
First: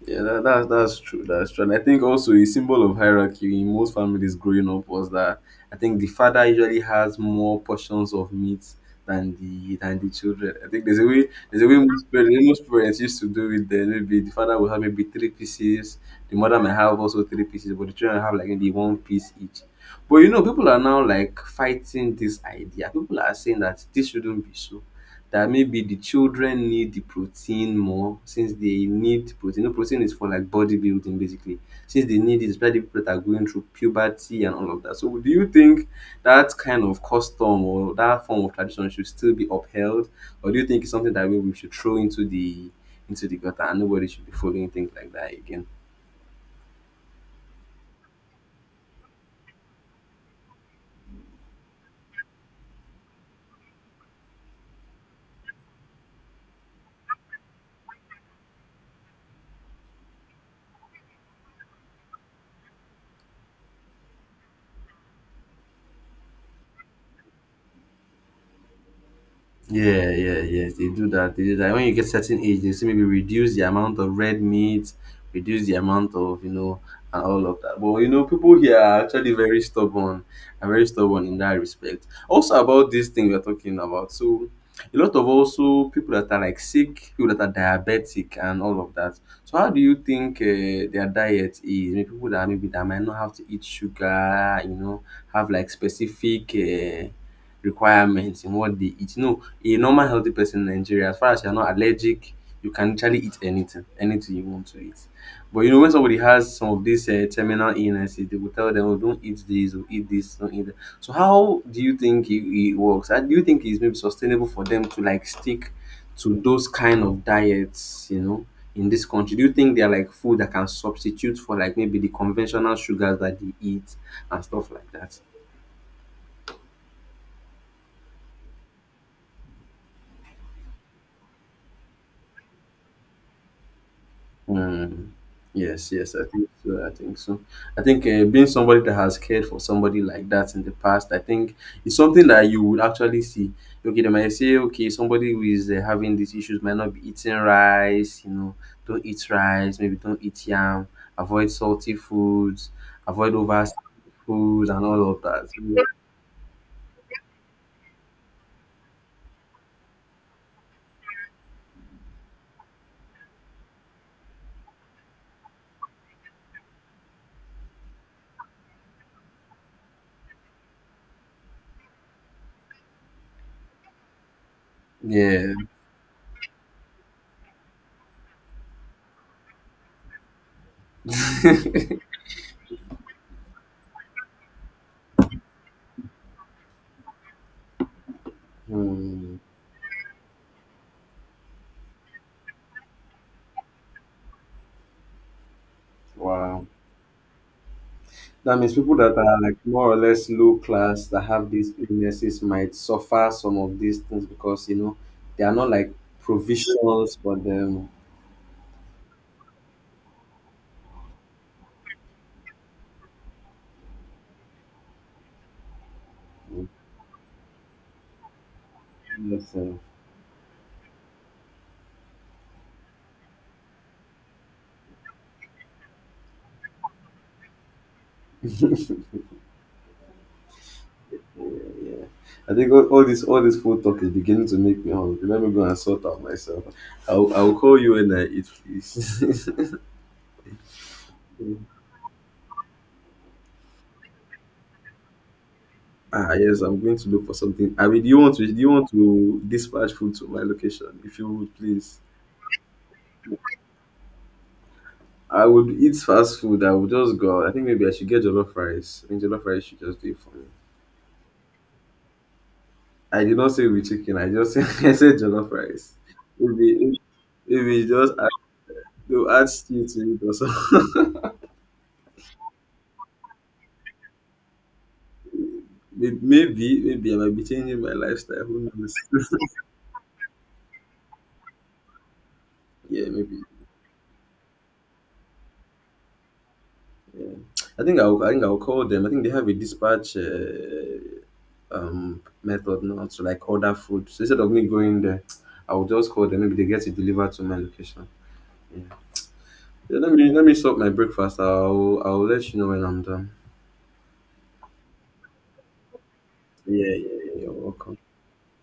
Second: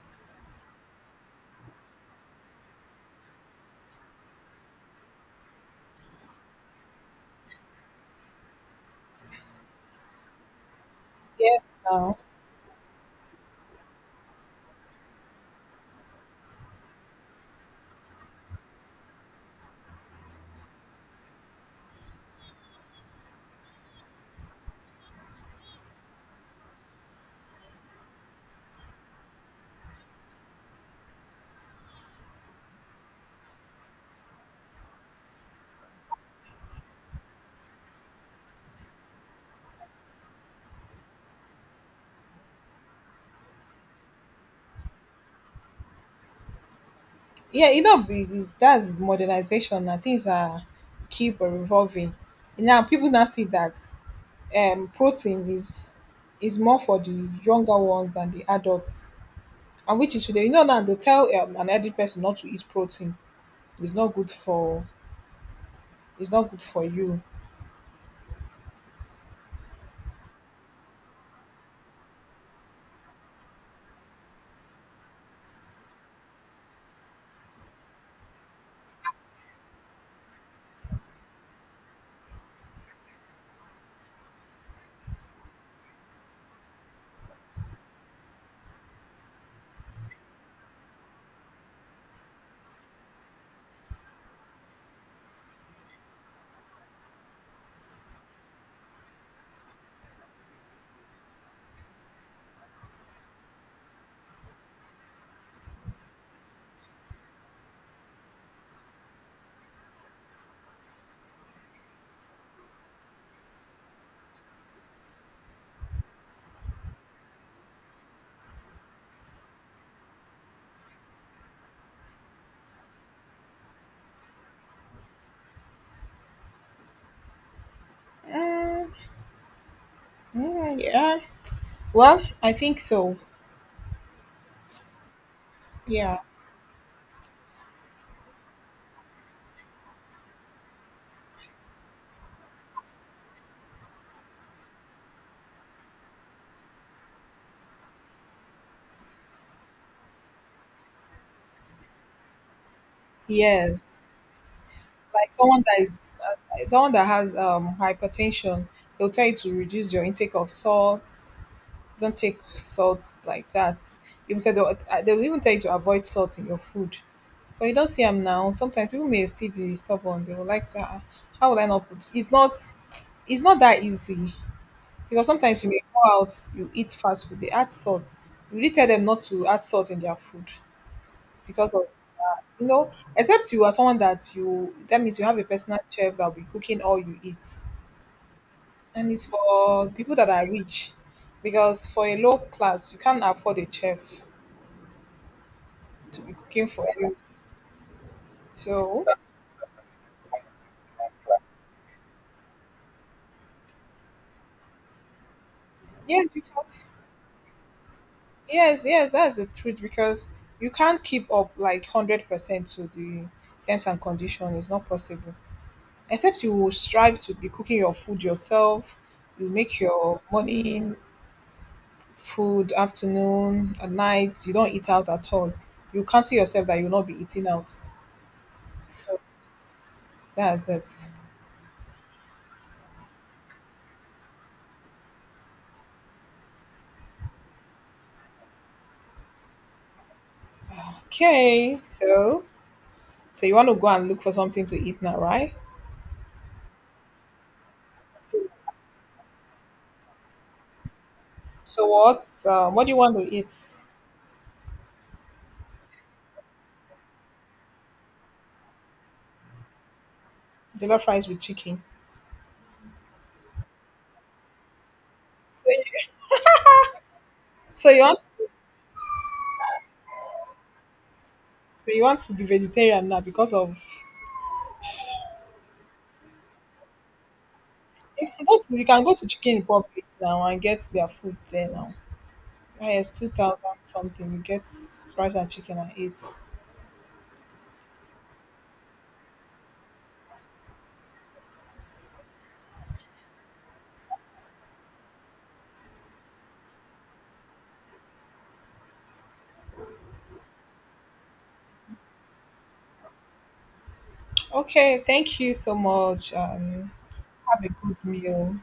Yeah, that, that's that's true. That's true. And I think also a symbol of hierarchy in most families growing up was that I think the father usually has more portions of meat than the than the children. I think there's a way there's
Yes,
a way most
now.
parents, most parents used to do it then maybe the father will have maybe three pieces, the mother may have also three pieces, but the children have like maybe one piece each. But you know, people are now like fighting this idea. People are saying that this shouldn't be so that maybe the children need the protein more since they need protein. You protein is for like bodybuilding basically. Since they need it, especially people that are going through puberty and all of that. So do you think that kind of custom or that form of tradition should still be upheld? Or do you think it's something that we we should throw into the into the gutter and nobody should be following things like that again?
Yeah, you know, be- is- that's modernization. Now things are keep revolving. Now people now see that um, protein is is more for the younger ones than the adults. And which is today. You know now they tell um, an elderly person not to eat protein. It's not good for it's not good for you.
Yeah, yeah, yes, they do that. They do that. When you get certain age, they say maybe reduce the amount of red meat, reduce the amount of you know, and all of that. But you know, people here are actually very stubborn and very stubborn in that respect. Also about this thing we are talking about. So a lot of also people that are like sick, people that are diabetic and all of that. So how do you think uh, their diet is? Maybe people that maybe that might not have to eat sugar, you know, have like specific uh, requirements in what they eat. You know, a normal healthy person in Nigeria, as far as you're not allergic, you can literally eat anything, anything you want to eat. But you know, when somebody has some of these uh, terminal illnesses, they will tell them, oh, don't eat this, or eat this, don't eat that. So, how do you think it, it works? And do you think it's maybe sustainable for them to like stick to those kind of diets, you know, in this country? Do you think they're like food that can substitute for like maybe the conventional sugars that they eat and stuff like that?
Mm, mm, yeah. Well, I think so.
Mm. Yes, yes,
Yeah.
I think so. I think so. I think uh, being somebody that has cared for somebody like that in the past, I think it's something that you would actually see. Okay, they might say, okay, somebody who is uh, having these issues might not be eating rice, you know, don't eat rice, maybe don't eat yam, avoid salty foods, avoid over
Yes.
food, and all of
Like
that.
someone that
So,
is uh, someone that has um hypertension, they'll tell you to reduce your intake of salts. Don't take salt like that. Even said they'll, uh, they'll even tell you to avoid salt in your food. But you don't see them now sometimes people may still be stubborn they will like to ah how will I not put it's not it's not that easy because
yeah.
sometimes you may go out you eat fast food they add salt you really tell them not to add salt in their food because of you know except you are someone that you that means you have a personal chef that will be cooking all you eat and it's
Mm.
for people that are rich because for a low class you can't afford a chef to be
Wow.
cooking for you
That means people
so
that are like more or less low class that have these illnesses might suffer some of these things because you know they are not like
yes because
provisions for them.
yes, yes, that's the truth because you can't keep up like one hundred percent to the terms and conditions. It's not possible. Except you will strive to be cooking your food yourself. You
Yes, uh,
make your morning food, afternoon, at night. You don't eat out at all. You can't see yourself that you'll not be eating out.
yeah.
So that's it.
Yeah. I think all, all this all this food talk is beginning to make me hungry. Let me go and sort out myself. I'll, I'll call you when I eat, please.
Okay, so so you want to go and look for something to eat now, right?
ah yes, I'm going to look for something. I mean, do you want
So,
to do you want to dispatch food to my location? If you would,
so
please.
what? Uh, what do you want to eat?
I would eat fast food. I would just go out. I think maybe I should get jollof rice. I think jollof rice should just do it for me.
Jollof rice with chicken.
I did not say with chicken. I just said, I said jollof
So you,
rice. Maybe maybe you
so you
just
want
add,
to?
they'll add stew to it or something.
So you want to be vegetarian now because of
May- maybe maybe I might be changing my
you
lifestyle.
can go
Who
to you
knows?
can go to Chicken Republic now and get their food there now. Ah,
yeah,
yes, two
maybe.
thousand something. You get rice and chicken and eat.
Yeah. I think I'll I think I'll call them. I think they have a dispatch uh, um method now to like order food. So instead of me going there, I'll just call them. Maybe they get it delivered to my location. Yeah. Yeah, let me let me sort my breakfast. I'll I'll let you know when I'm done.
Okay, thank you so much. Um,
Yeah, yeah, yeah. You're
have a
welcome.
good meal.